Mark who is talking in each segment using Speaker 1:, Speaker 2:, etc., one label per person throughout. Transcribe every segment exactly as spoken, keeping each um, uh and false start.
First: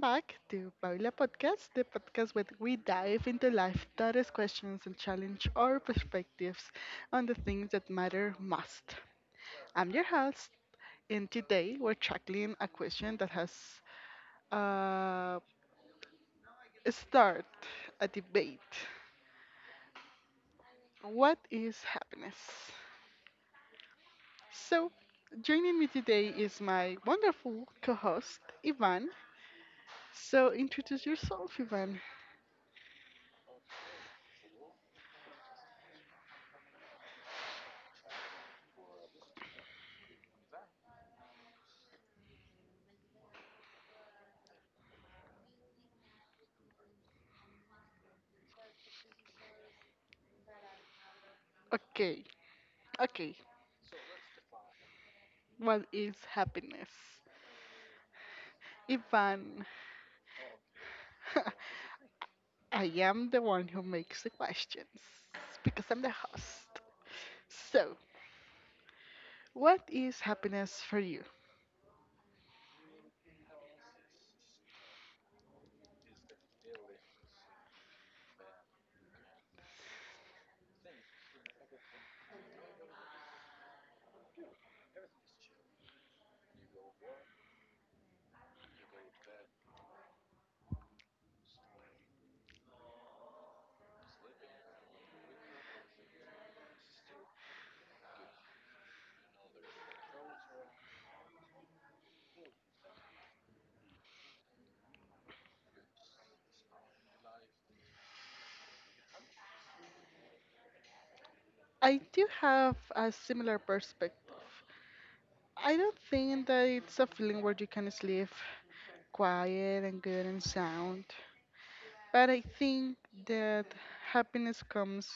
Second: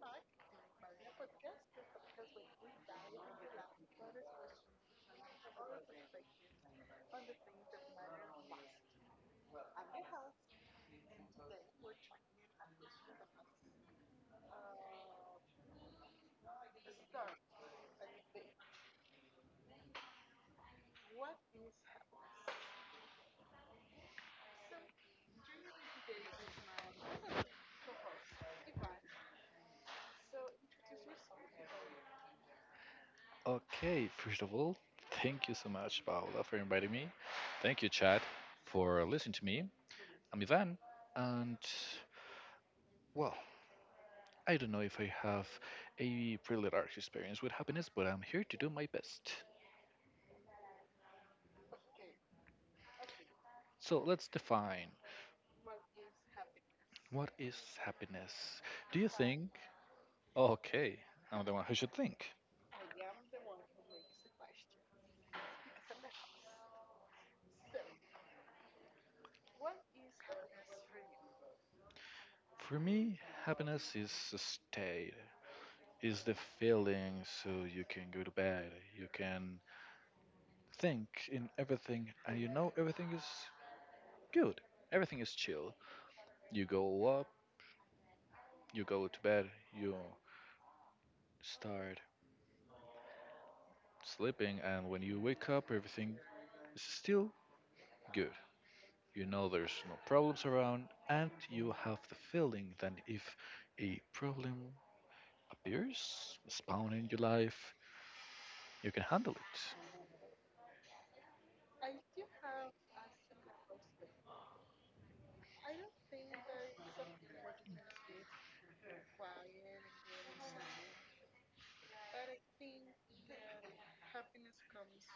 Speaker 1: back to Paula Podcast, the podcast where we dive into life that is questions and challenge our perspectives on the things that matter most. I'm your host, and today we're tackling a question that has uh, started a debate. What is happiness? So, joining me today is my wonderful co host, Ivan. So, introduce yourself, Ivan.
Speaker 2: Okay, first of all, thank you so much, Paula, for inviting me. Thank you, Chad, for listening to me. I'm Ivan, and well, I don't know if I have a really large experience with happiness, but I'm here to do my best.
Speaker 1: Okay, okay.
Speaker 2: So let's define
Speaker 1: What is happiness?
Speaker 2: what is happiness. Do you think?
Speaker 1: Ivan.
Speaker 2: Okay, I'm the one who should think.
Speaker 1: I am the one who makes the questions because I'm the host. So, what is happiness for you?
Speaker 2: For me, happiness is a state, is the feeling so you can go to bed, you can think in everything and you know everything is good. Everything is chill. You go up, you go to bed, you start sleeping, and when you wake up, everything is still good. You know there's no problems around, and you have the feeling that if a problem appears, spawn in your life, you can handle it.
Speaker 1: I do have a similar perspective. I don't think that it's a feeling where you can sleep quiet and good and sound, but I think that happiness comes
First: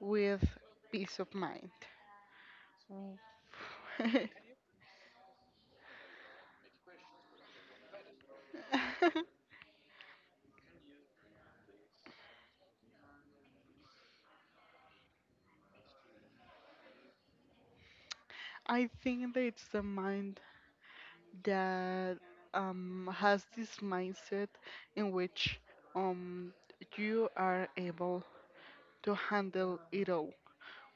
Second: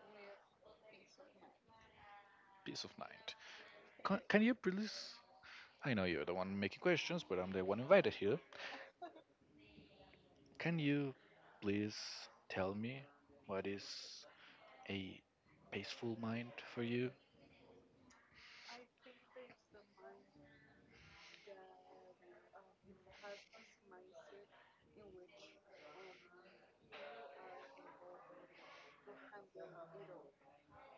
Speaker 1: with peace of mind.
Speaker 2: Peace of mind. Can,
Speaker 1: Mm.
Speaker 2: can you please? I know you're the one making questions, but I'm the one invited here. Can you please tell me what is a peaceful mind for you?
Speaker 1: I think that it's the mind that um, has this mindset in which um, you are able to handle it all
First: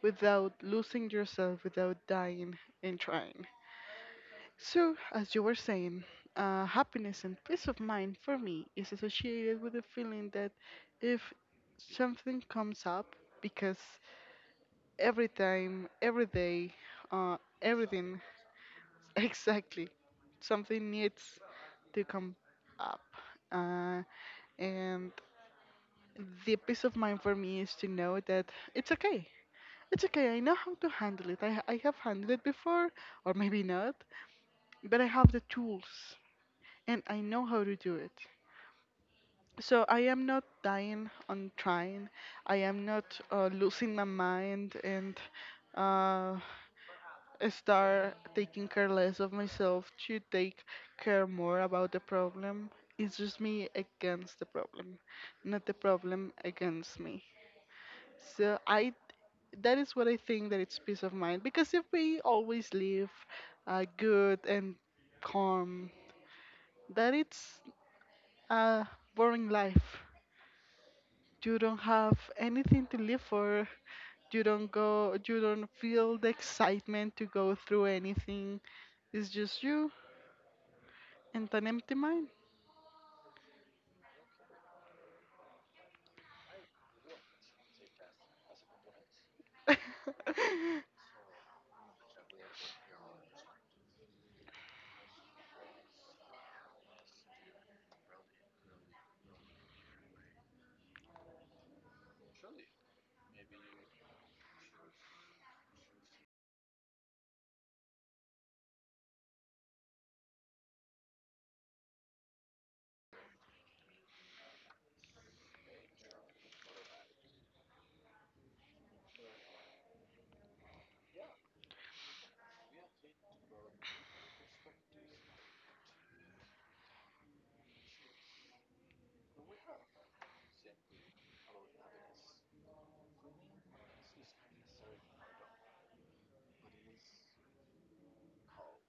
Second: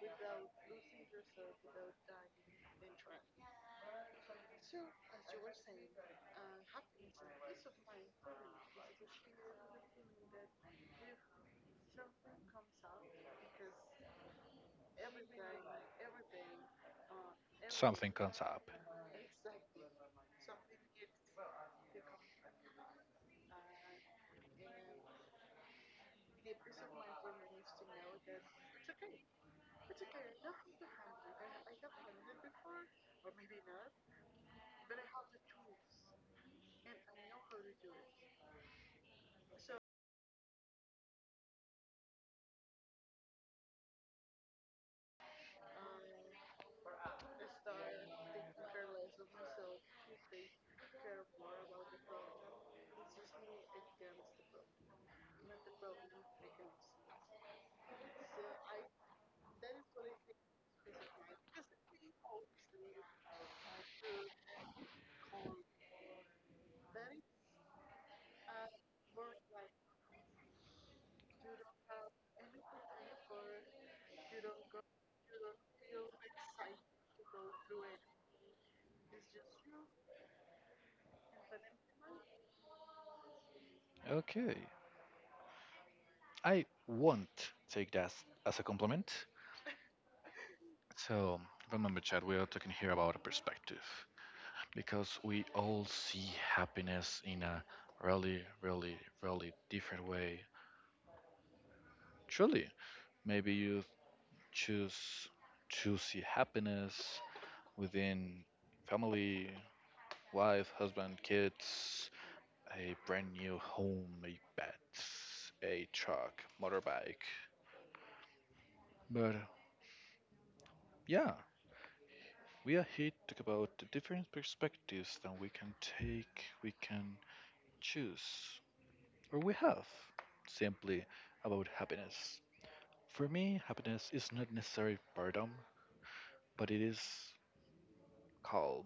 Speaker 1: without losing yourself, without dying and trying. So, as you were saying, uh, happiness and peace of mind for me is associated with the feeling that if something comes up, because every time, every day, uh,
Speaker 2: Something
Speaker 1: everything
Speaker 2: comes up.
Speaker 1: Exactly. Something needs to come up. Uh, and the peace of mind for me is to know that it's okay. It's okay. I know how to handle it. I, I have handled it before, or maybe not, but I have the tools and I know how to do it. So I am not dying on trying. I am not uh, losing my mind and uh, start taking care less of myself to take care more about the problem. It's just me against the problem, not the problem against me. So I that is what I think that it's peace of mind, because if we always live uh, good and calm, that it's a boring life. You don't have anything to live for. You don't go. You don't feel the excitement to go through anything. It's just you and an empty mind.
Speaker 2: Okay. I won't take that as a compliment. So, remember, Chad, we are talking here about a perspective because we all see happiness in a really, really, really different way. Truly, maybe you choose to see happiness within family, wife, husband, kids, a brand new home, a bed, a truck, motorbike. But yeah, we are here to talk about the different perspectives that we can take, we can choose, or we have simply about happiness. For me, happiness is not necessarily boredom, but it is calm.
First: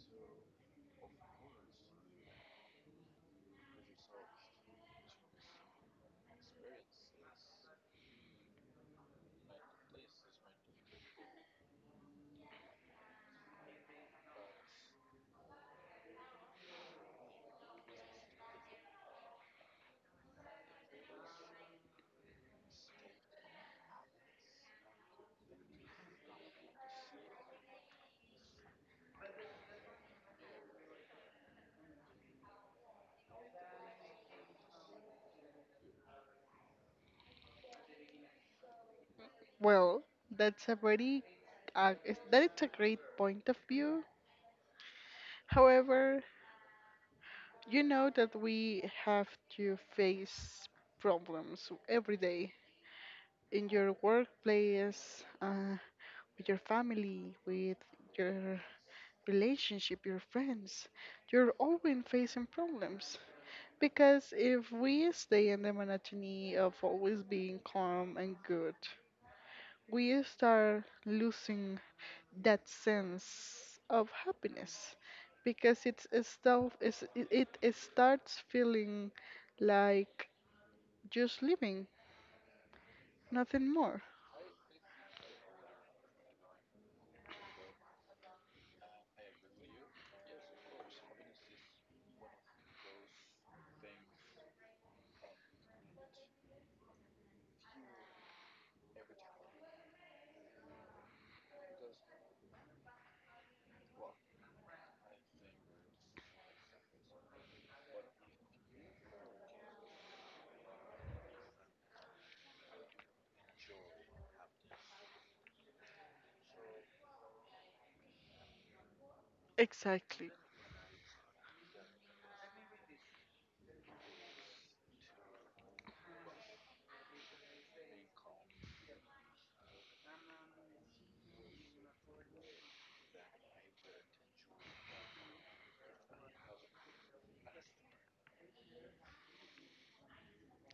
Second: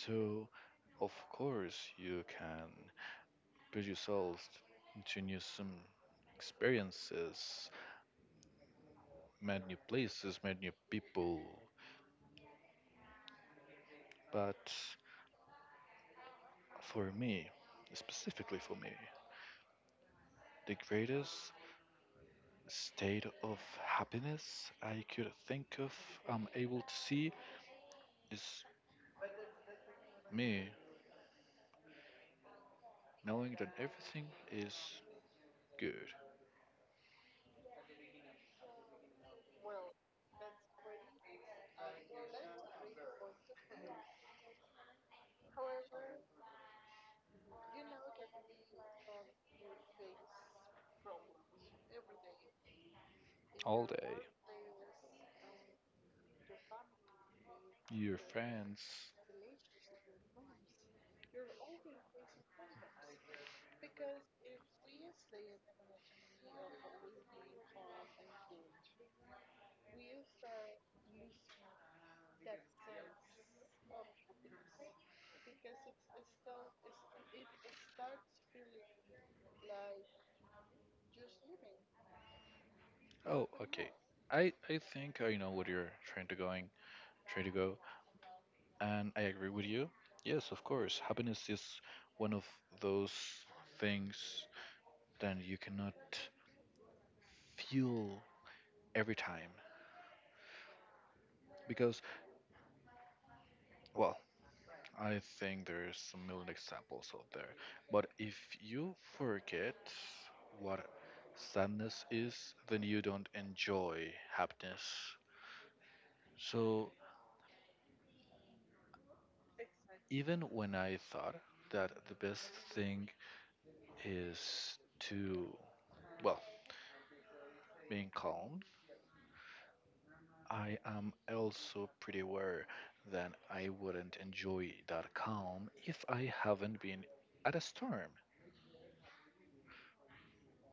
Speaker 2: So, of course, you can put yourself into new some experiences, met new places, met new people, but for me, specifically for me, the greatest state of happiness I could think of, I'm able to see, is me knowing that everything is good
Speaker 1: Well, that's a very uh, is- that it's a great point of view. However, you know that we have to face problems every day in
Speaker 2: all
Speaker 1: your
Speaker 2: day.
Speaker 1: workplace, uh, with your family, with
Speaker 2: Your
Speaker 1: your
Speaker 2: friends.
Speaker 1: relationship, your friends. You're always facing problems, because if we stay in the monotony of always being calm and good, we start losing that sense of happiness because it's a stuff is it it- it starts feeling like just living,
Speaker 2: Oh,
Speaker 1: nothing
Speaker 2: okay.
Speaker 1: more.
Speaker 2: I I think I know what you're trying to going, trying to go, and I agree with you. Yes, of course. Happiness is one of those things that you cannot fuel every time, because, well, I think there's a million examples out there. But if you forget what sadness is, then you don't enjoy happiness. So
Speaker 1: Exactly,
Speaker 2: even when I thought that the best thing is to, well, being calm, I am also pretty aware that I wouldn't enjoy that calm if I haven't been at a storm.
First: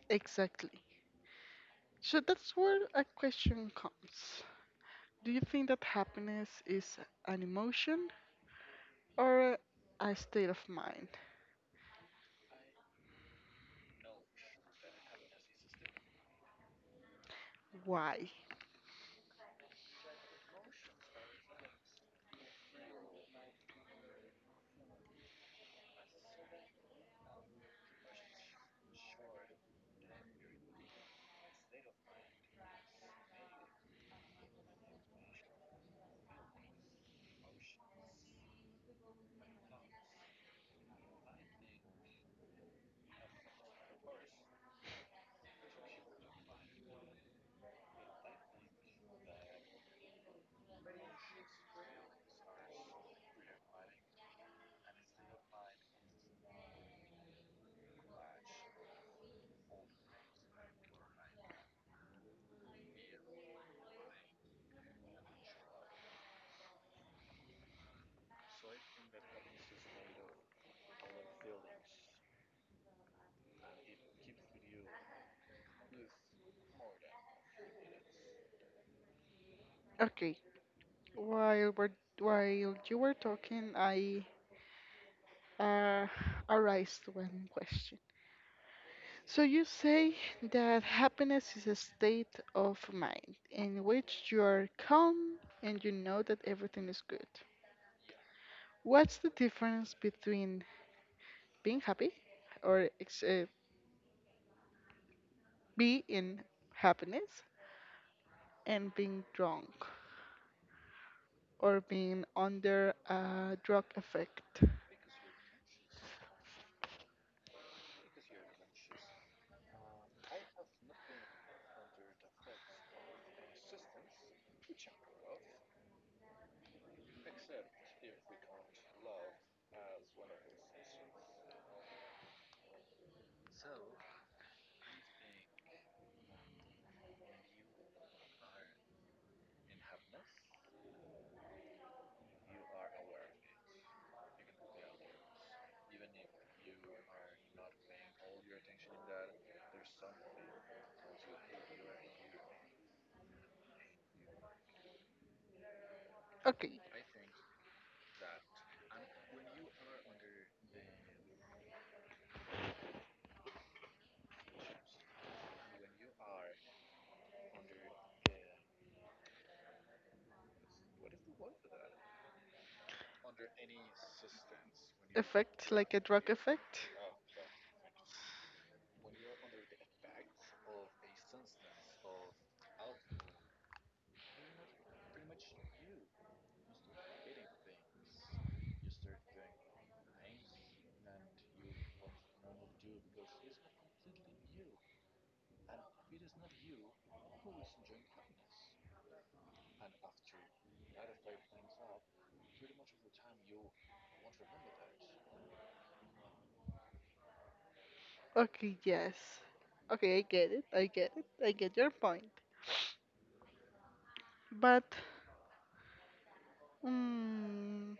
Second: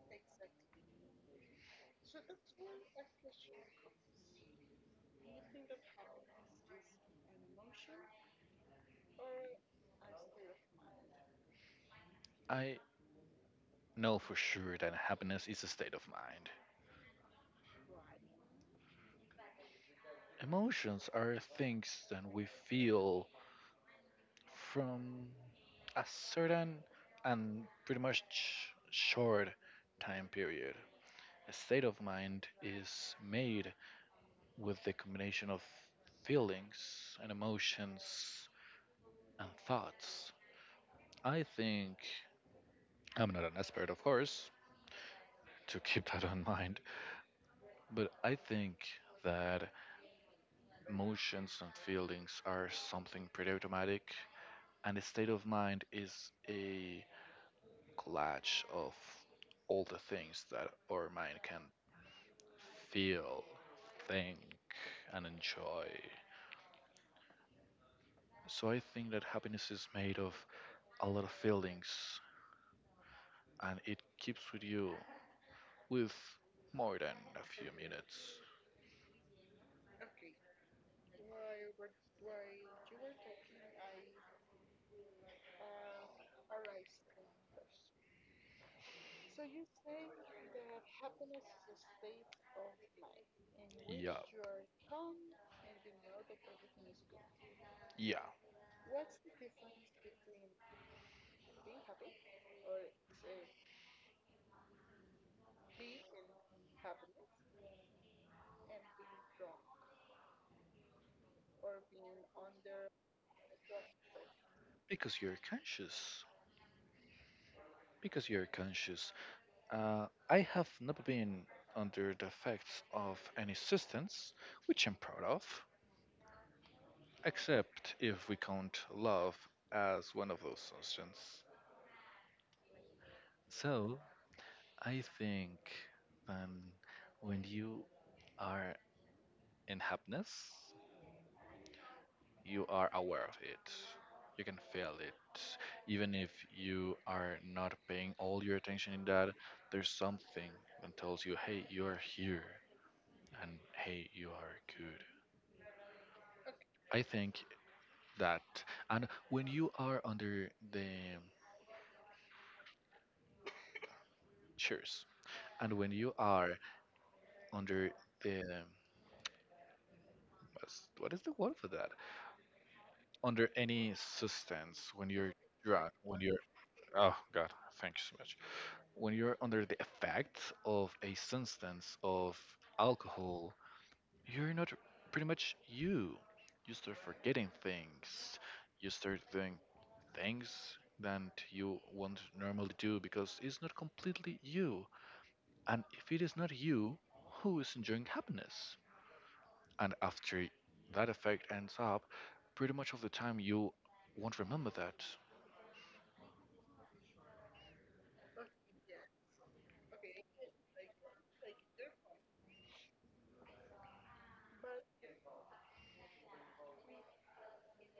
Speaker 1: exactly. So that's where a question comes. Do you think that happiness is an emotion or a state of mind?
Speaker 2: I know for sure that happiness is a state of mind.
Speaker 1: Why?
Speaker 2: Emotions are things that we feel from a certain and pretty much short time period. A state of mind is made with the combination of feelings and emotions and thoughts. I think, I'm not an expert, of course, to keep that in mind, but I think that emotions and feelings are something pretty automatic, and the state of mind is a collage of all the things that our mind can feel, think, and enjoy. So I think that happiness is made of a lot of feelings, and it keeps with you with more than a few minutes.
Speaker 1: Okay, while we're while you were talking, I uh, arise to one question. So you say that happiness is a state of mind in
Speaker 2: Yeah.
Speaker 1: which you are calm and you know that everything is good.
Speaker 2: Yeah,
Speaker 1: What's the difference between being happy or ex- uh, be in happiness and being drunk or being under a drug effect?
Speaker 2: because you're conscious. Because you're conscious Uh, I have never been under the effects of any substance, which I'm proud of, except if we count love as one of those substances. So I think, um, when you are in happiness, you are aware of it. You can feel it, even if you are not paying all your attention in that. There's something that tells you, "Hey, you are here," and "Hey, you are good."
Speaker 1: Okay,
Speaker 2: I think that, and when you are under the chairs, and when you are under the, what's- what is the word for that, under any substance, when you're
Speaker 1: effect
Speaker 2: drunk,
Speaker 1: like a
Speaker 2: when
Speaker 1: drug
Speaker 2: you're
Speaker 1: effect.
Speaker 2: oh god, thank you so much, when you're under the effects of a substance, of alcohol, you're not pretty much you you start forgetting things, you start doing things that you won't normally do, because it's not completely you. And if it is not you, who is enjoying happiness? And after that effect ends up, pretty much of the time you won't remember that.
Speaker 1: Okay, yes. Okay, I get it. I get it. I get your point. But, um,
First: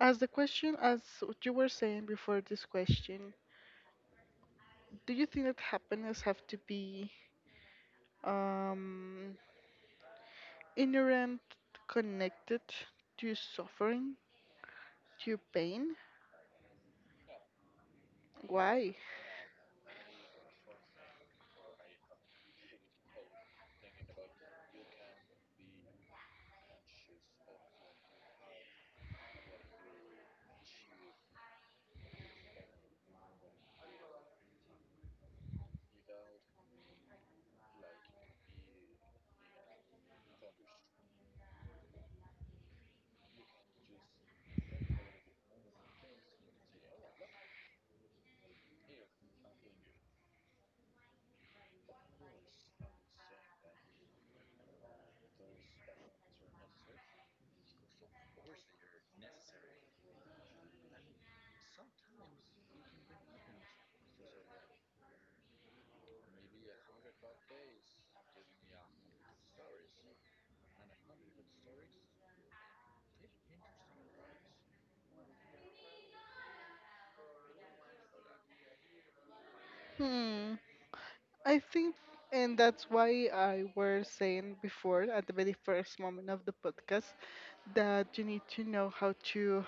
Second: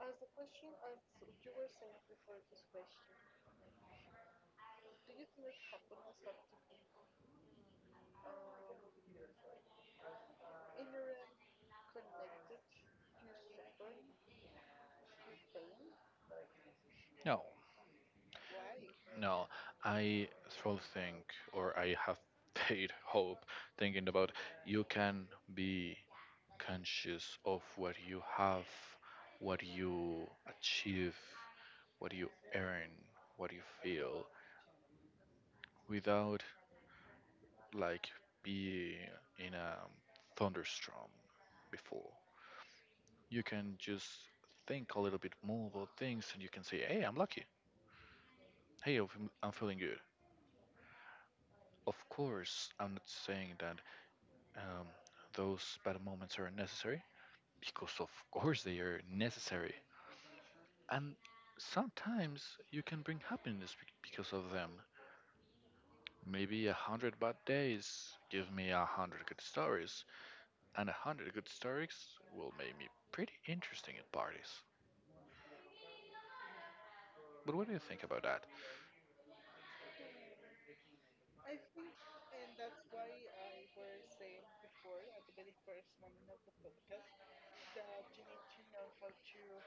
Speaker 1: as the question, as what you were saying before this question, do you think that happiness have to be um inherent connected to suffering, to pain?
Speaker 2: No,
Speaker 1: Why?
Speaker 2: no. I still think, or I have paid hope thinking about you can be conscious of what you have, what you achieve, what you earn, what you feel, without like being in a thunderstorm before. You can just think a little bit more about things and you can say, hey, I'm lucky. Hey, I'm I'm feeling good. Of course, I'm not saying that, um, those bad moments are necessary, because of course they are necessary. And sometimes you can bring happiness bec- because of them. Maybe a hundred bad days give me a hundred good stories, and a hundred good stories will make me pretty interesting at parties. But what do you think about that?
Speaker 1: Hmm. I think, and that's why I were saying before at the very first moment of the podcast, that you need to know how to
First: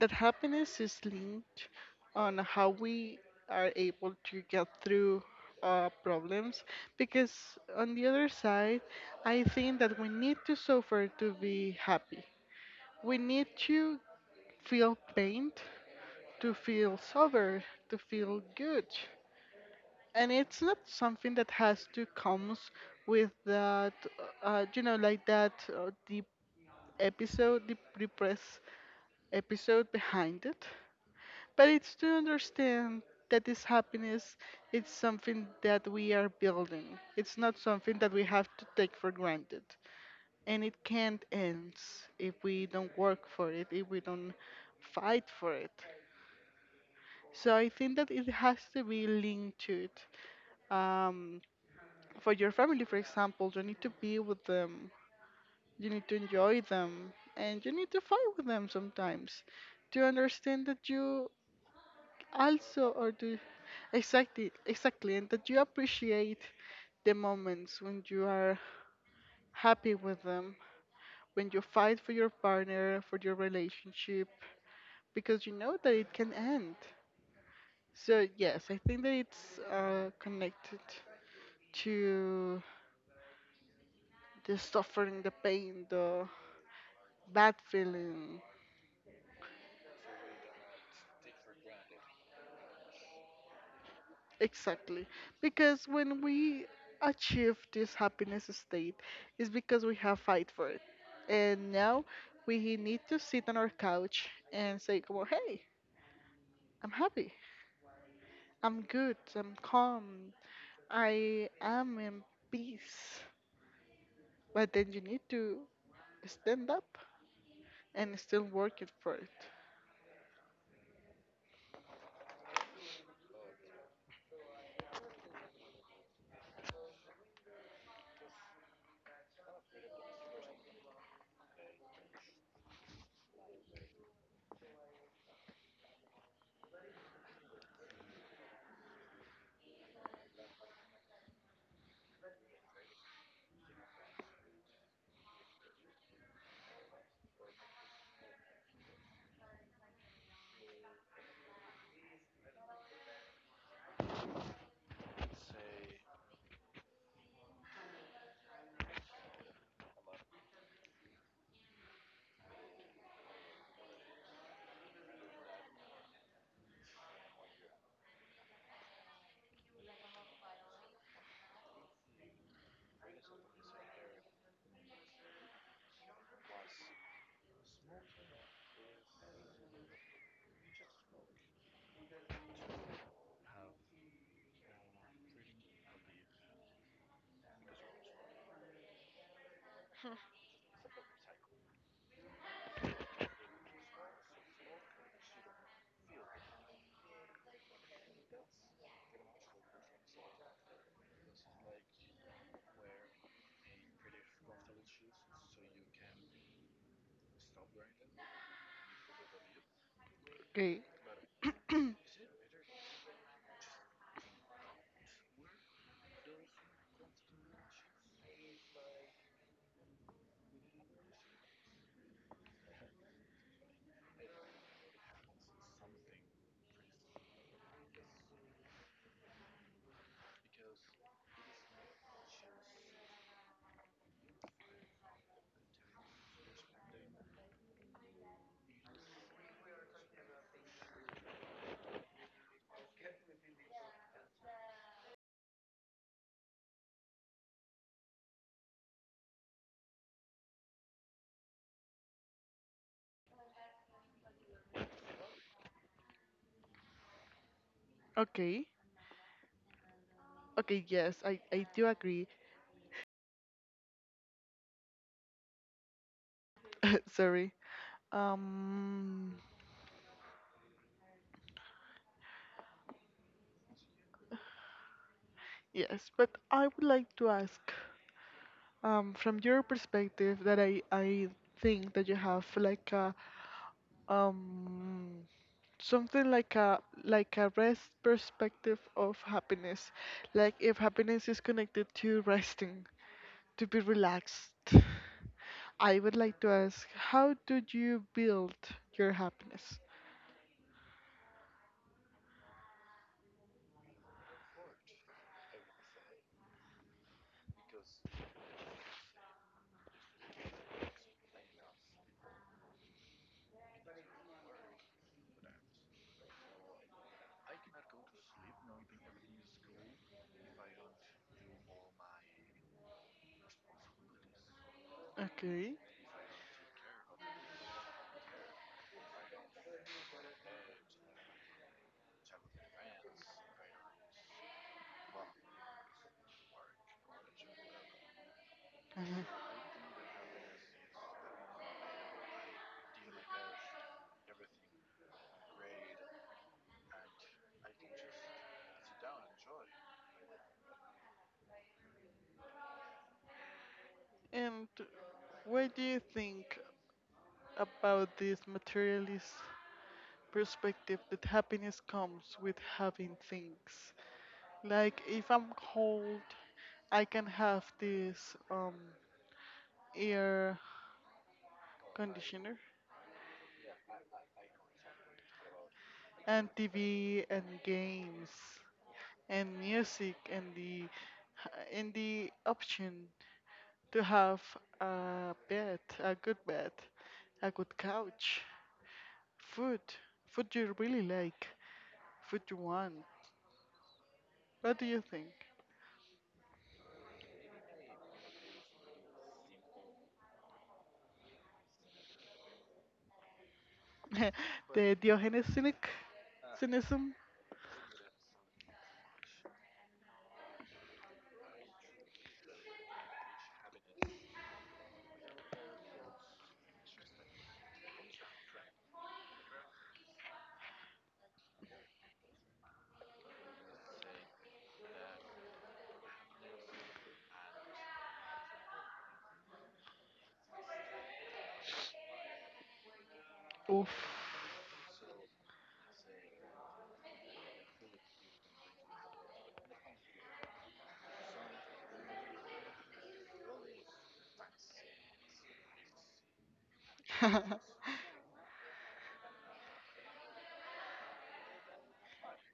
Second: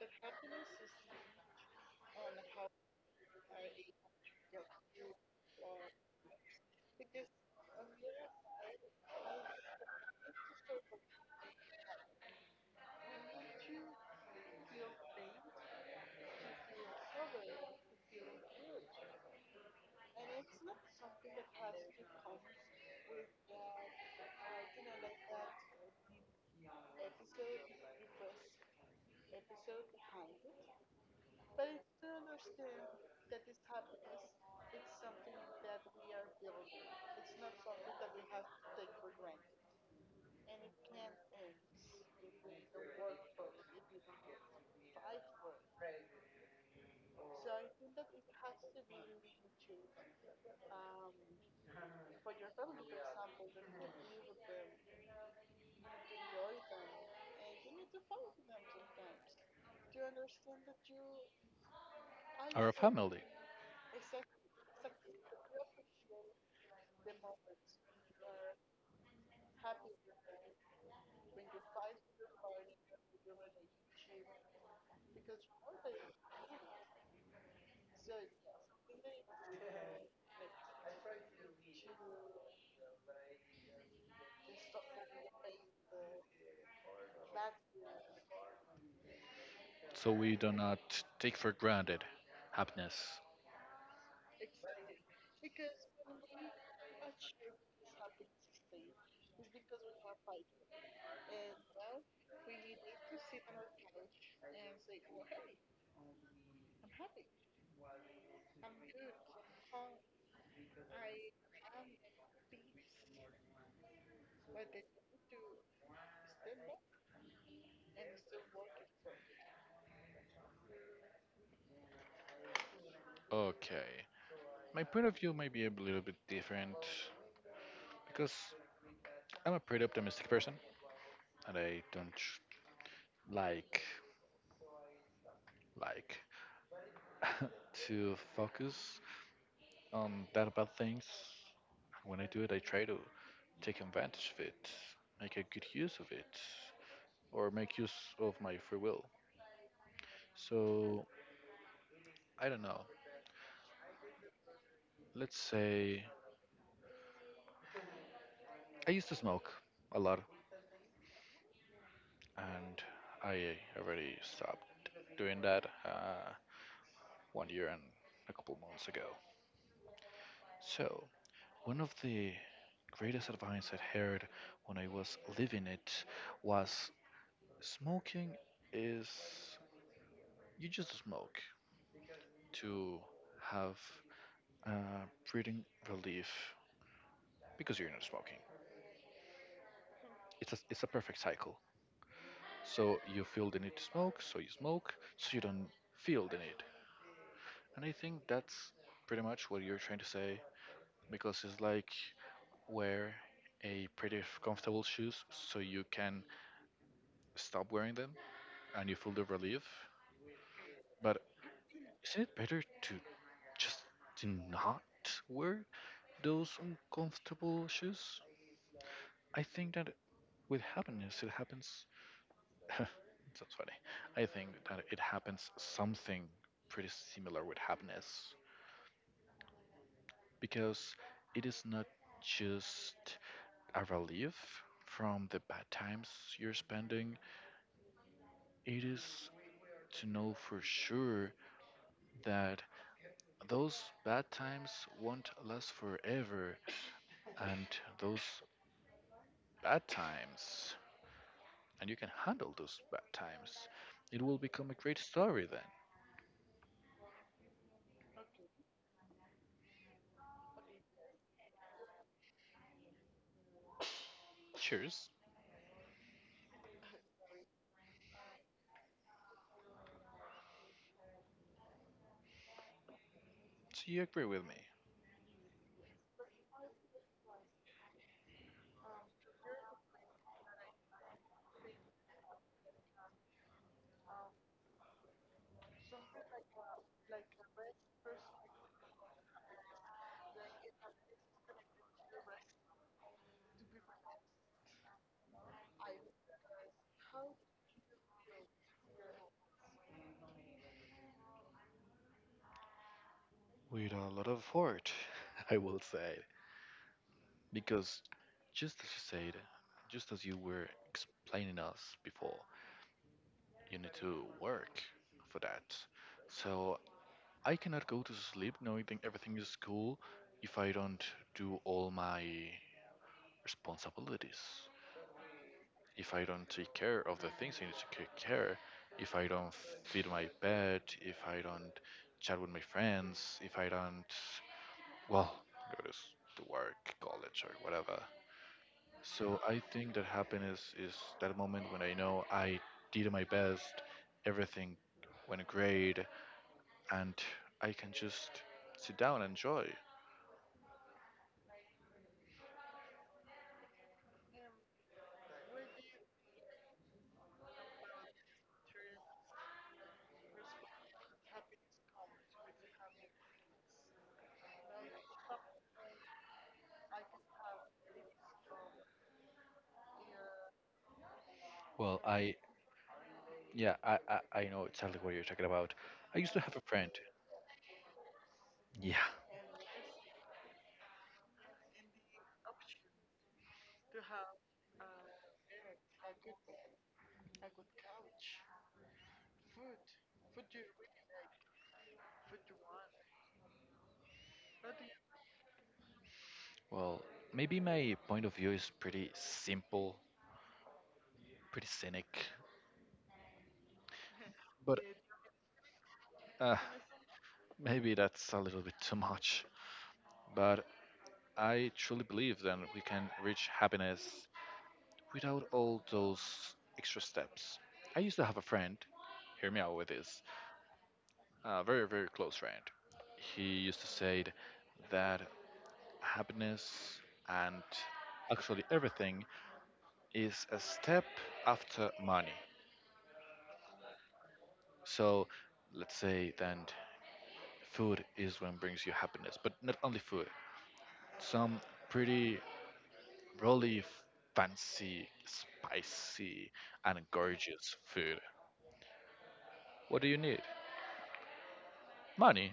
Speaker 1: that happiness is linked on how we are able to get through uh, problems, because on the other side I think that we need to suffer to be happy. We need to feel pain, to feel sober, to feel good, and it's not something that has to comes with that uh, you know, like that uh, deep episode, deep repressed episode behind it. But it's to understand that this happiness, it's something that we are building. It's not something that we have to take for granted. And it can't end if we don't work for it, if we don't fight for it. So I think that it has to be linked to it. Um, for your family, for example, you need to be with them, you need to enjoy them, and you need to fight with them sometimes to understand that you
Speaker 2: Our
Speaker 1: also or
Speaker 2: family?
Speaker 1: do exactly exactly, and that you appreciate the moments when you are happy with them, when you fight for your partner, for your relationship, because you know that it can end. So yes, I think that it's uh, connected to the suffering, the pain, the bad feeling.
Speaker 2: So we do not take for granted happiness.
Speaker 1: Exactly. Because when we achieve this happiness state, it's because we have fight for it. And now we need to sit on our couch and say, well, hey, I'm happy. I'm good. I'm calm. I am in peace. But then you need to stand up and still work it for it.
Speaker 2: Okay. My point of view may be a little bit different because I'm a pretty optimistic person and I don't like like to focus on that bad things. When I do it, I try to take advantage of it, make a good use of it, or make use of my free will. So, I don't know. Let's say I used to smoke a lot and I already stopped doing that uh, one year and a couple months ago. So, one of the greatest advice I heard when I was living it was smoking is you just smoke to have uh, breathing relief, because you're not smoking. It's a, it's a perfect cycle. So you feel the need to smoke, so you smoke, so you don't feel the need. And I think that's pretty much what you're trying to say, because it's like wear a pretty comfortable shoes so you can stop wearing them and you feel the relief.
Speaker 1: Okay.
Speaker 2: But isn't it better to just do not wear those uncomfortable shoes? I think that with happiness it happens. That's funny. I think that it happens something pretty similar with happiness, because it is not just a relief from the bad times you're spending. It is to know for sure that those bad times won't last forever, and those bad times, and you can handle those bad times. It will become a great story then.
Speaker 1: Okay. Okay, yes, I, I do agree.
Speaker 2: Cheers.
Speaker 1: Sorry. Um,
Speaker 2: So you agree with me?
Speaker 1: yes, but I would like to ask. Um, from your perspective, that I I think that you have like a um something like a like a rest perspective of happiness, like if happiness is connected to resting, to be relaxed. I would like to ask, how did you build your happiness?
Speaker 2: With a lot of heart, I will say. Because just as you said, just as you were explaining us before, you need to work for that. So I cannot go to sleep knowing that everything is cool if I don't do all my responsibilities,
Speaker 1: Okay,
Speaker 2: if I don't take care of the things I need to take care, if I don't feed my pet, if I don't chat with my friends, if I don't, well, go to, s- to work, college, or whatever. So I think that happiness is that moment when I know I did my best, everything went great, and I can just sit down and enjoy.
Speaker 1: and what do you think about this materialist perspective that happiness comes with having things? Like if I'm cold, I can have this um air
Speaker 2: Well, I
Speaker 1: conditioner
Speaker 2: yeah, I, I I know exactly what you're talking about. I used to
Speaker 1: and
Speaker 2: have a friend.
Speaker 1: T V and games
Speaker 2: Yeah.
Speaker 1: and music and the and the option to have a bed, a good bed, a good couch, food, food you really like, food you want. What do you think?
Speaker 2: Well, maybe my point of view is pretty simple, pretty cynic, but
Speaker 1: the Diogenes cynic,
Speaker 2: uh,
Speaker 1: cynicism?
Speaker 2: maybe that's a little bit too much. But I truly believe that we can reach happiness without all those extra steps. I used to have a friend. Hear me out with this. A very very close friend. He used to say that happiness and actually everything is a step after money.
Speaker 1: Oof.
Speaker 2: So let's say then food is what brings you happiness, but not only food. Some pretty really fancy, spicy, and gorgeous food. What do you need? Money,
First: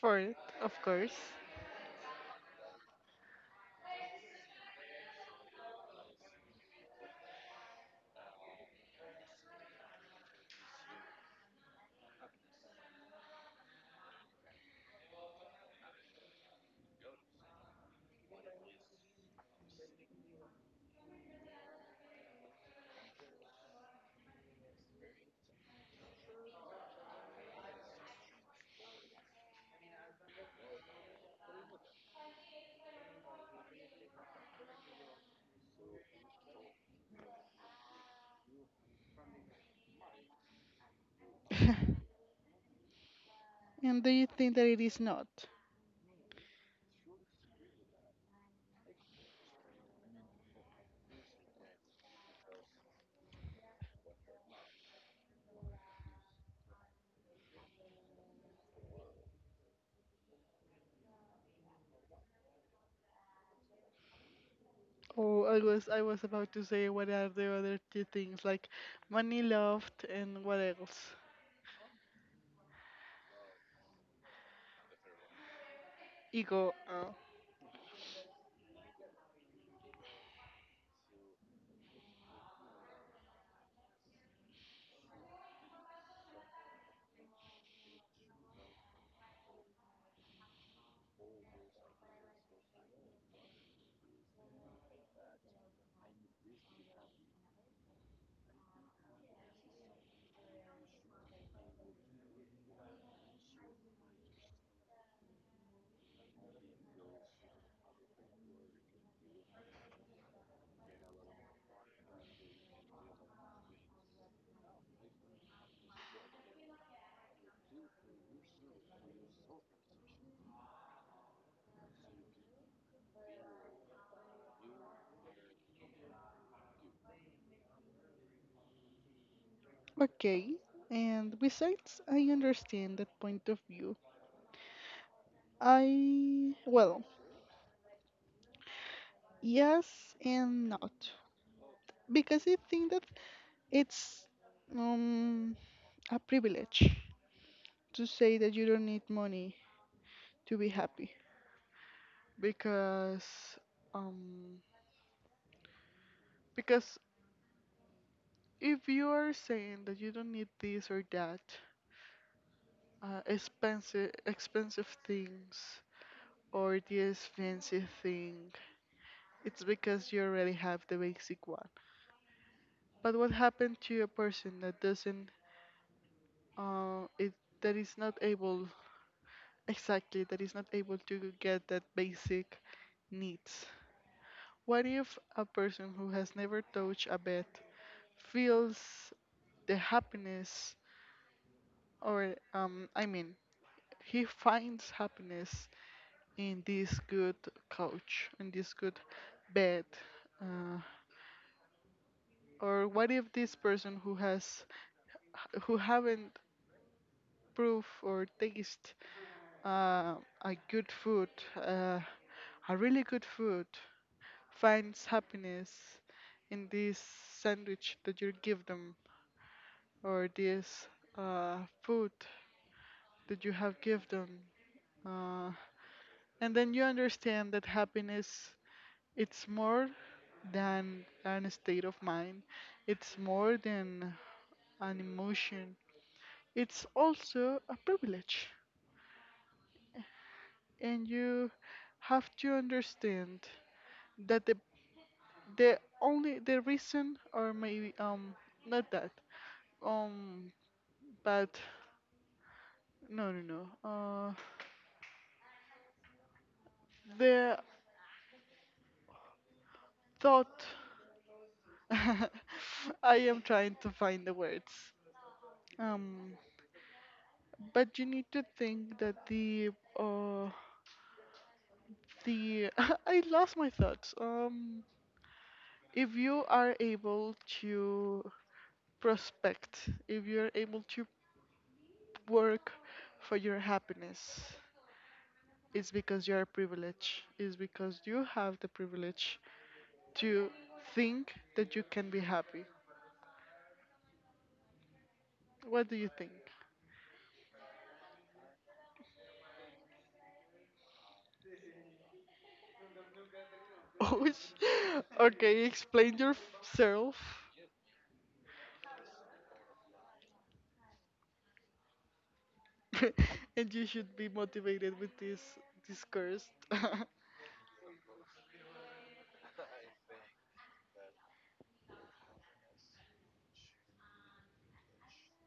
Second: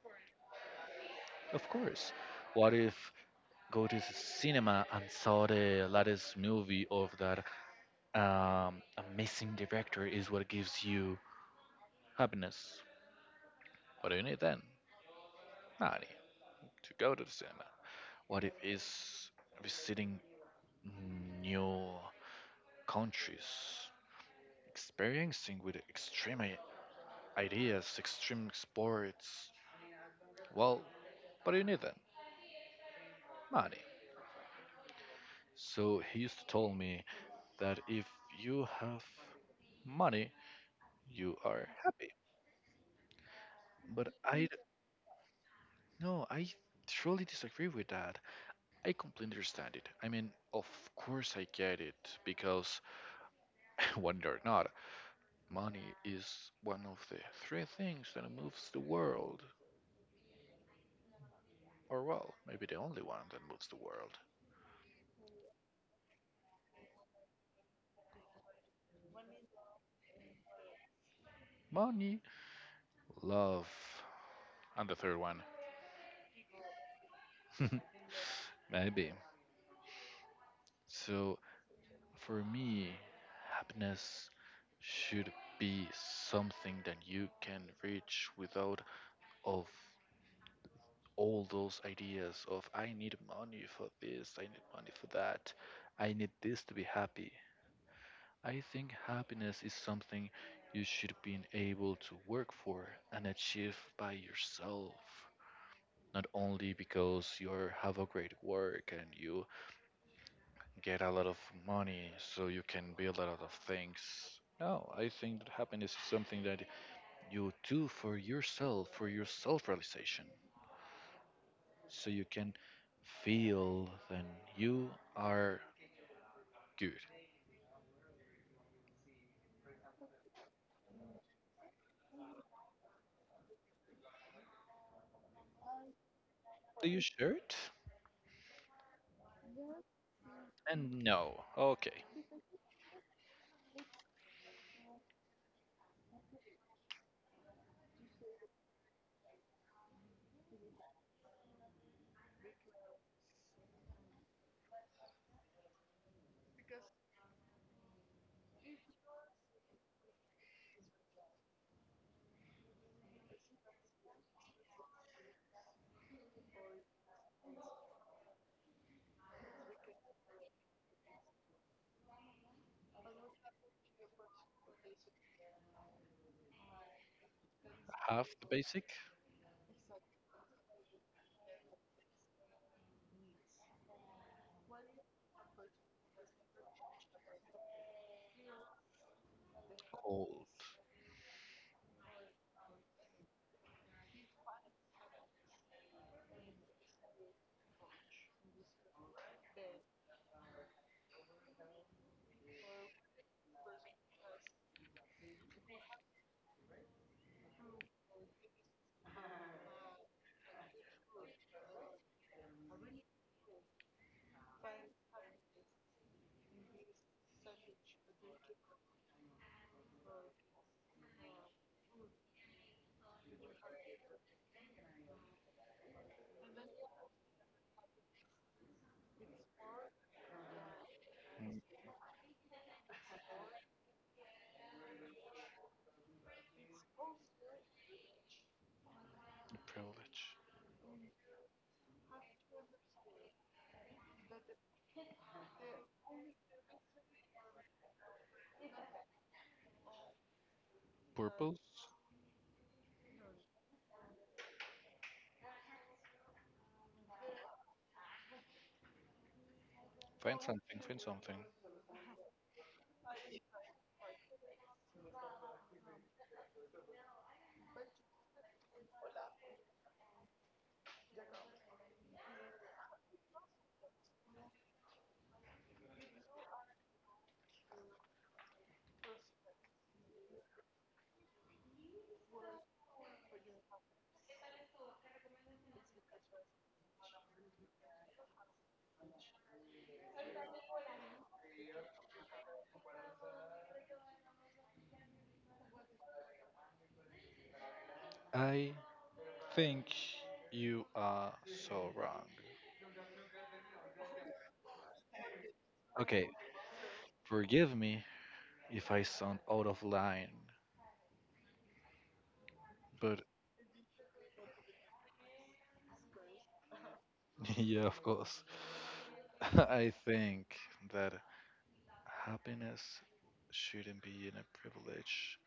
Speaker 1: For it, of course.
Speaker 2: of course. What if go to the cinema and saw the latest movie of that, um, amazing director is what gives you happiness? What do you need then? Money to go to the cinema. What if is visiting new countries, experiencing with extreme i- ideas, extreme sports? Well, but you need them, money. So he used to tell me that if you have money, you are happy.
Speaker 1: And do
Speaker 2: But
Speaker 1: you
Speaker 2: I
Speaker 1: think
Speaker 2: d-
Speaker 1: that it is not?
Speaker 2: no, I truly disagree with that. I completely understand it. I mean, of course I get it because when you're not money is one of the three things that moves the world, or well, maybe the only one that moves the world.
Speaker 1: Oh, I was I was about to say, what are the other two things, like money, love, and what else?
Speaker 2: Money, love, and the third one.
Speaker 1: Ego. Uh.
Speaker 2: Maybe. So, for me, happiness should be something that you can reach without of all those ideas of I need money for this, I need money for that, I need this to be happy. I think happiness is something you should be able to work for and achieve by yourself. Not only because you have a great work and you get a lot of money so you can build a lot of things. No, I think that happiness is something that you do for yourself, for your self realization, so you can feel that you are good.
Speaker 1: Okay. And besides, I understand that point of view. I
Speaker 2: Do you
Speaker 1: well,
Speaker 2: share it?
Speaker 1: yes and not,
Speaker 2: And no. Okay.
Speaker 1: because I think that it's um a privilege to say that you don't need money to be happy, because um because if you are saying that you don't need this or that, uh, expensive expensive things or the expensive thing, it's because you already have the basic one. But what happened to a person that doesn't uh, it that is not
Speaker 2: Half the
Speaker 1: able
Speaker 2: basic.
Speaker 1: exactly, that is not able to get that basic needs? What if a person who has never touched a bed feels the
Speaker 2: Cold.
Speaker 1: happiness or um, I mean, he finds happiness in this good couch, in this good bed. Uh, or what if this person who has who haven't proof or taste uh, a good food, uh, a really good food, finds happiness in this sandwich that you give them, or this uh, food that you have given them. Uh, And then you understand that happiness, it's more than an
Speaker 2: Mm,
Speaker 1: state of mind. It's more than an emotion. It's also a privilege.
Speaker 2: privilege.
Speaker 1: And you have to understand that the the only the reason, or maybe um not that um
Speaker 2: Purpose?
Speaker 1: but no no no uh the
Speaker 2: Find
Speaker 1: thought,
Speaker 2: something, find something.
Speaker 1: I am trying to find the words. Um, but you need to think that the uh the I lost my thoughts. Um, if you are able to prospect, if you're able to work for your happiness, it's because you are privileged. It's because you have the privilege to think that you can be happy. What do you think?
Speaker 2: I think you are so wrong.
Speaker 1: Oh, sh- okay, explain
Speaker 2: Okay,
Speaker 1: yourself.
Speaker 2: forgive me if I sound out of line, but
Speaker 1: And you should be motivated with this, this cursed
Speaker 2: yeah, of course. I think that happiness shouldn't be in a privilege.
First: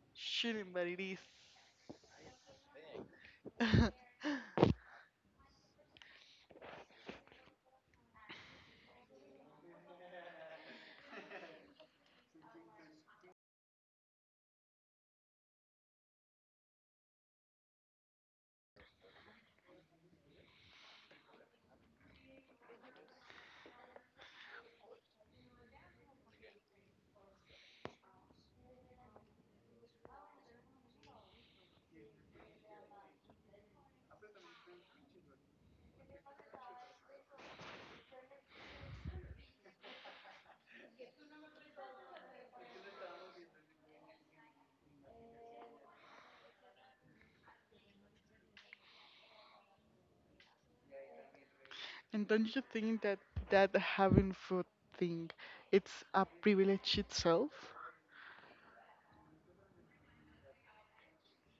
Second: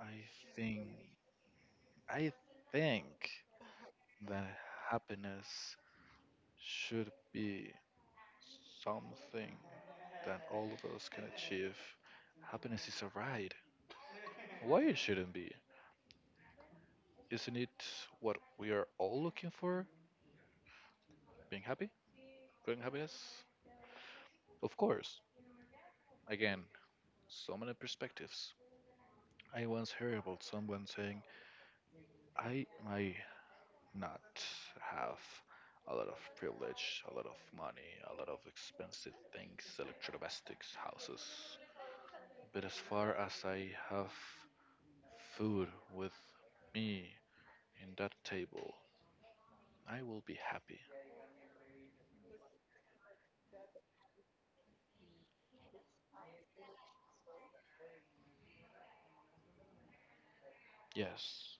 Speaker 2: I
Speaker 1: shooting, but
Speaker 2: think
Speaker 1: it is.
Speaker 2: I think that happiness should be something that all of us can achieve. Happiness is a ride. Why it shouldn't be? Isn't it what we are all looking for? Being happy? Growing happiness? Of course. Again, so many perspectives. I once heard about someone saying, I might not have a lot of privilege, a lot of money, a lot of expensive things, electrodomestics, houses. But as far as I have food with me in that table, I will be happy.
Speaker 1: And don't you think that, that having food thing, it's a privilege itself?
Speaker 2: Yes.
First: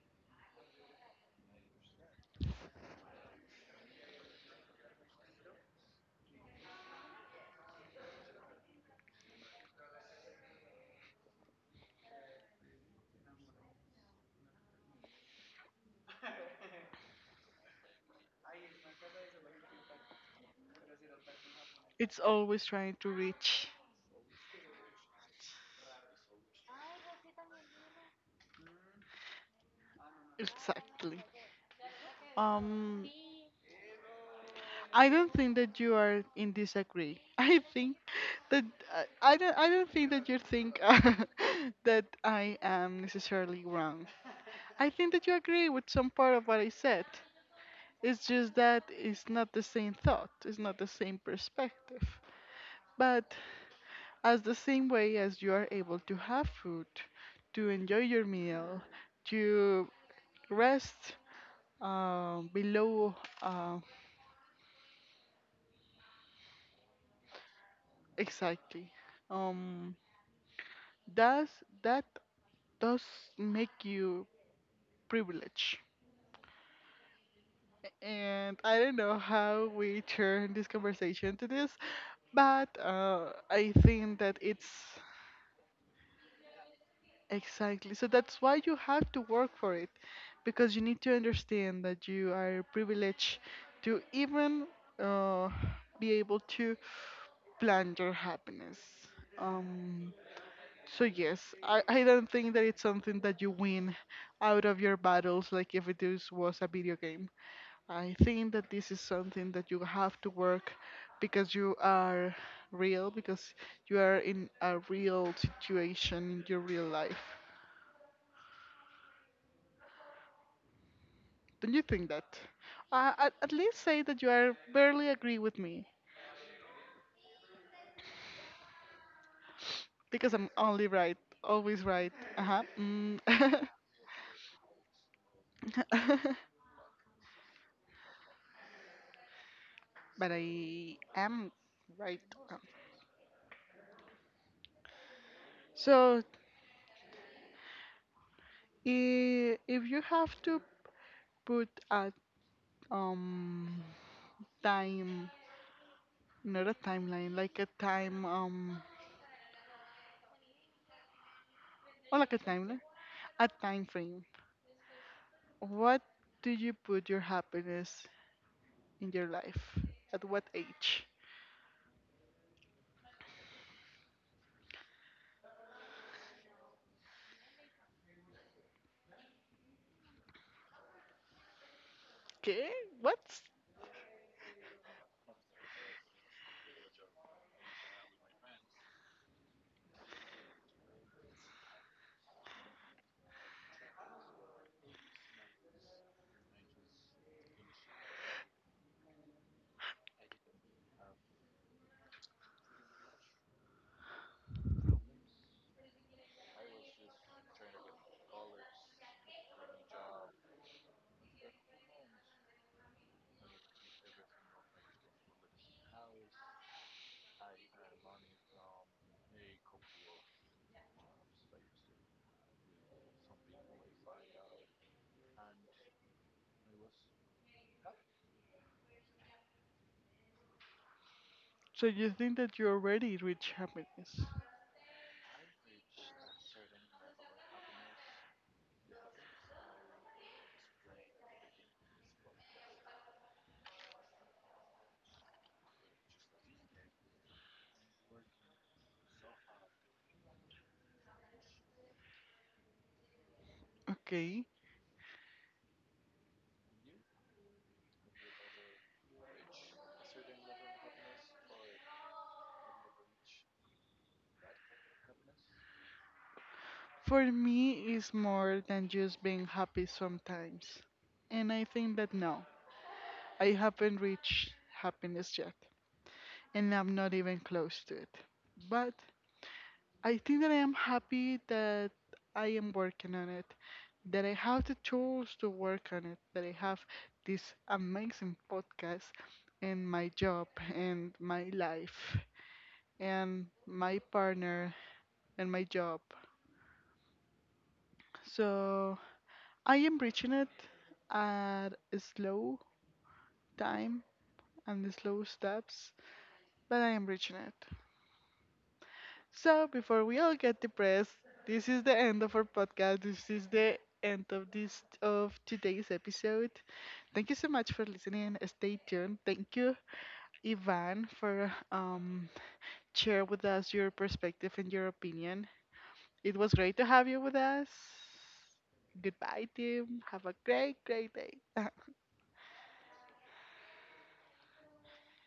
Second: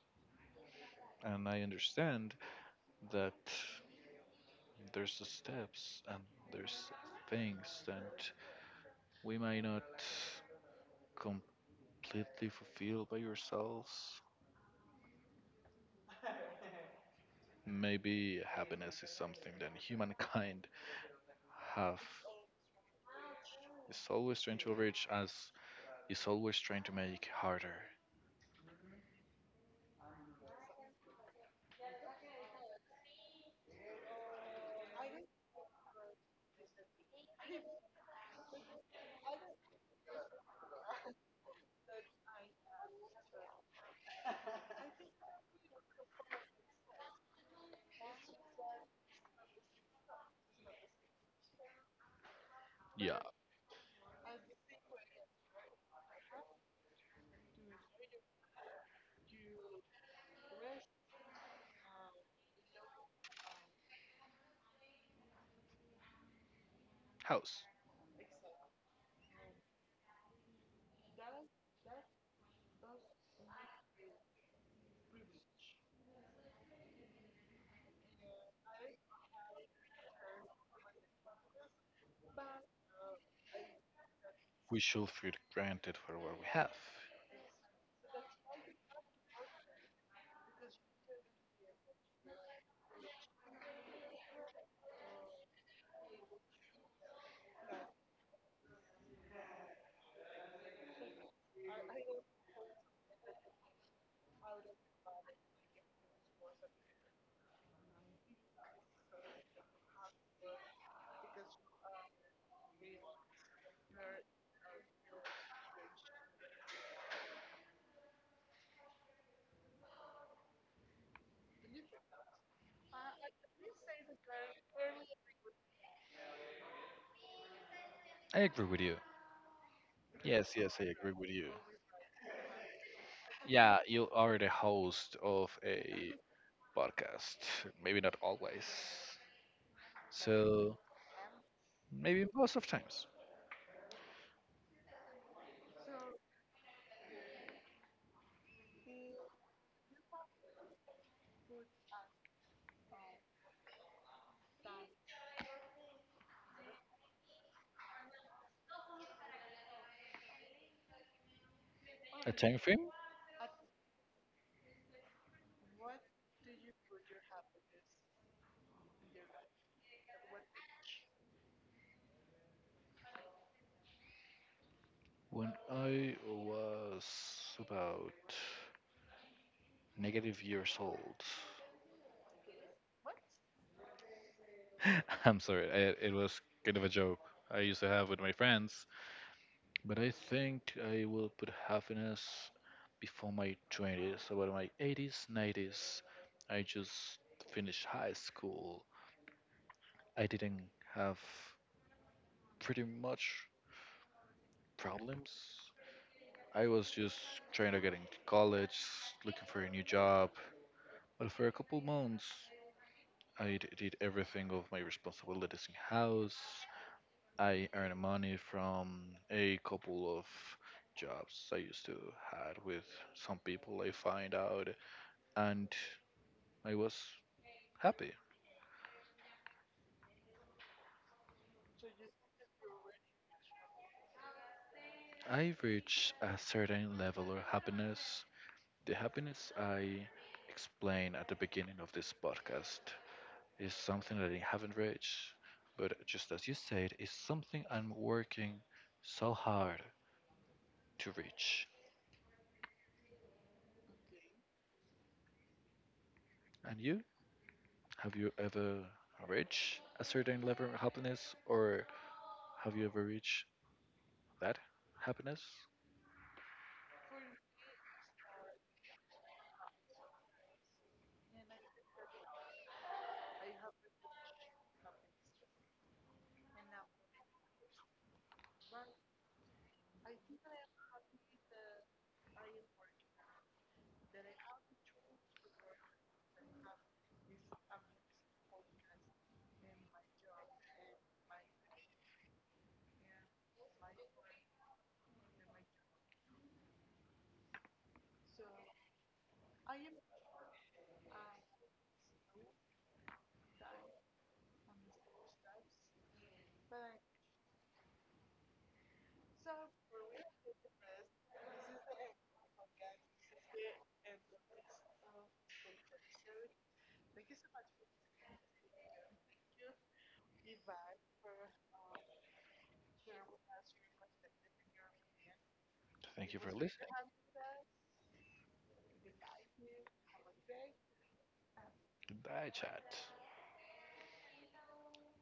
Speaker 2: And I understand that there's the steps and there's things that we might not completely fulfill by yourselves. Maybe happiness is something that humankind have
Speaker 1: It's always trying to reach.
Speaker 2: is always trying to reach as is always trying to make harder.
Speaker 1: Exactly. Um, I don't think that you are in disagree. I think that I, I don't. I don't think that you think that I am necessarily wrong. I think that you agree with some part of what I said. It's just that it's not the same thought, it's not the same perspective.
Speaker 2: Yeah.
Speaker 1: But as the same way as you are able to have food, to enjoy your meal, to rest uh, below, uh,
Speaker 2: House.
Speaker 1: exactly. Um, does that does make you privileged? And I don't know how we turn this conversation to this, but uh, I think that it's
Speaker 2: We should feel granted for what we have.
Speaker 1: exactly, so that's why you have to work for it, because you need to understand that you are privileged to even uh, be able to plan your happiness. Um, so yes, I, I don't think that it's something that you win out of your battles, like if it is, was a video game. I think that this is something that you have to work, because you are real, because you are in a real situation in your real life. Don't you think that? Uh, at, at least say that you are barely agree with me,
Speaker 2: I agree with you.
Speaker 1: because I'm
Speaker 2: Yes, yes, I
Speaker 1: only
Speaker 2: agree
Speaker 1: right,
Speaker 2: with you.
Speaker 1: always right. Uh-huh. Mm.
Speaker 2: Yeah, you are the host of a podcast. Maybe not always.
Speaker 1: But
Speaker 2: So
Speaker 1: I am right.
Speaker 2: maybe most of times.
Speaker 1: So i- if you have to put a um time, not a timeline, like a time um or
Speaker 2: A
Speaker 1: like a
Speaker 2: time
Speaker 1: timeline,
Speaker 2: frame
Speaker 1: a time frame. What do you put your happiness in your life? At what age?
Speaker 2: when I was about negative years old.
Speaker 1: Okay, what?
Speaker 2: I'm sorry, I, it was kind of a joke I used to have with my friends. But I think I will put happiness before my twenties, about my eighties, nineties. I just finished high school. I didn't have pretty much problems. I was just trying to get into college, looking for a new job. But for a couple months, I d- did everything of my responsibilities in house. I earned money from a couple of jobs I used to had with some people I find out, and I was happy.
Speaker 1: So you think that you already reach happiness?
Speaker 2: I reached a certain level of happiness. The happiness I explained at the beginning of this podcast is something that I haven't reached. But just as you said, it's something I'm working so hard to reach.
Speaker 1: Okay.
Speaker 2: And you? Have you ever reached a certain level of happiness or have you ever reached that happiness?
Speaker 1: For me, it's more than just being happy sometimes, and I think that no, I haven't reached happiness yet, and I'm not even close to it. But I think that I am happy that I am working on it, that I have the tools to work on it, that I have this amazing podcast and my job and my life and my partner and my job. So I am reaching it at a slow time and the slow steps, but I am reaching it. So before we all get depressed, this is the end of our podcast. This is the end of this of today's episode. Thank you so much for listening. Stay tuned. Thank you Ivan, for um, share with us your perspective and your opinion.
Speaker 2: Thank
Speaker 1: It
Speaker 2: you for
Speaker 1: was great to
Speaker 2: listening.
Speaker 1: have you with us. Goodbye, team. Have a great, great day.
Speaker 2: Goodbye, chat.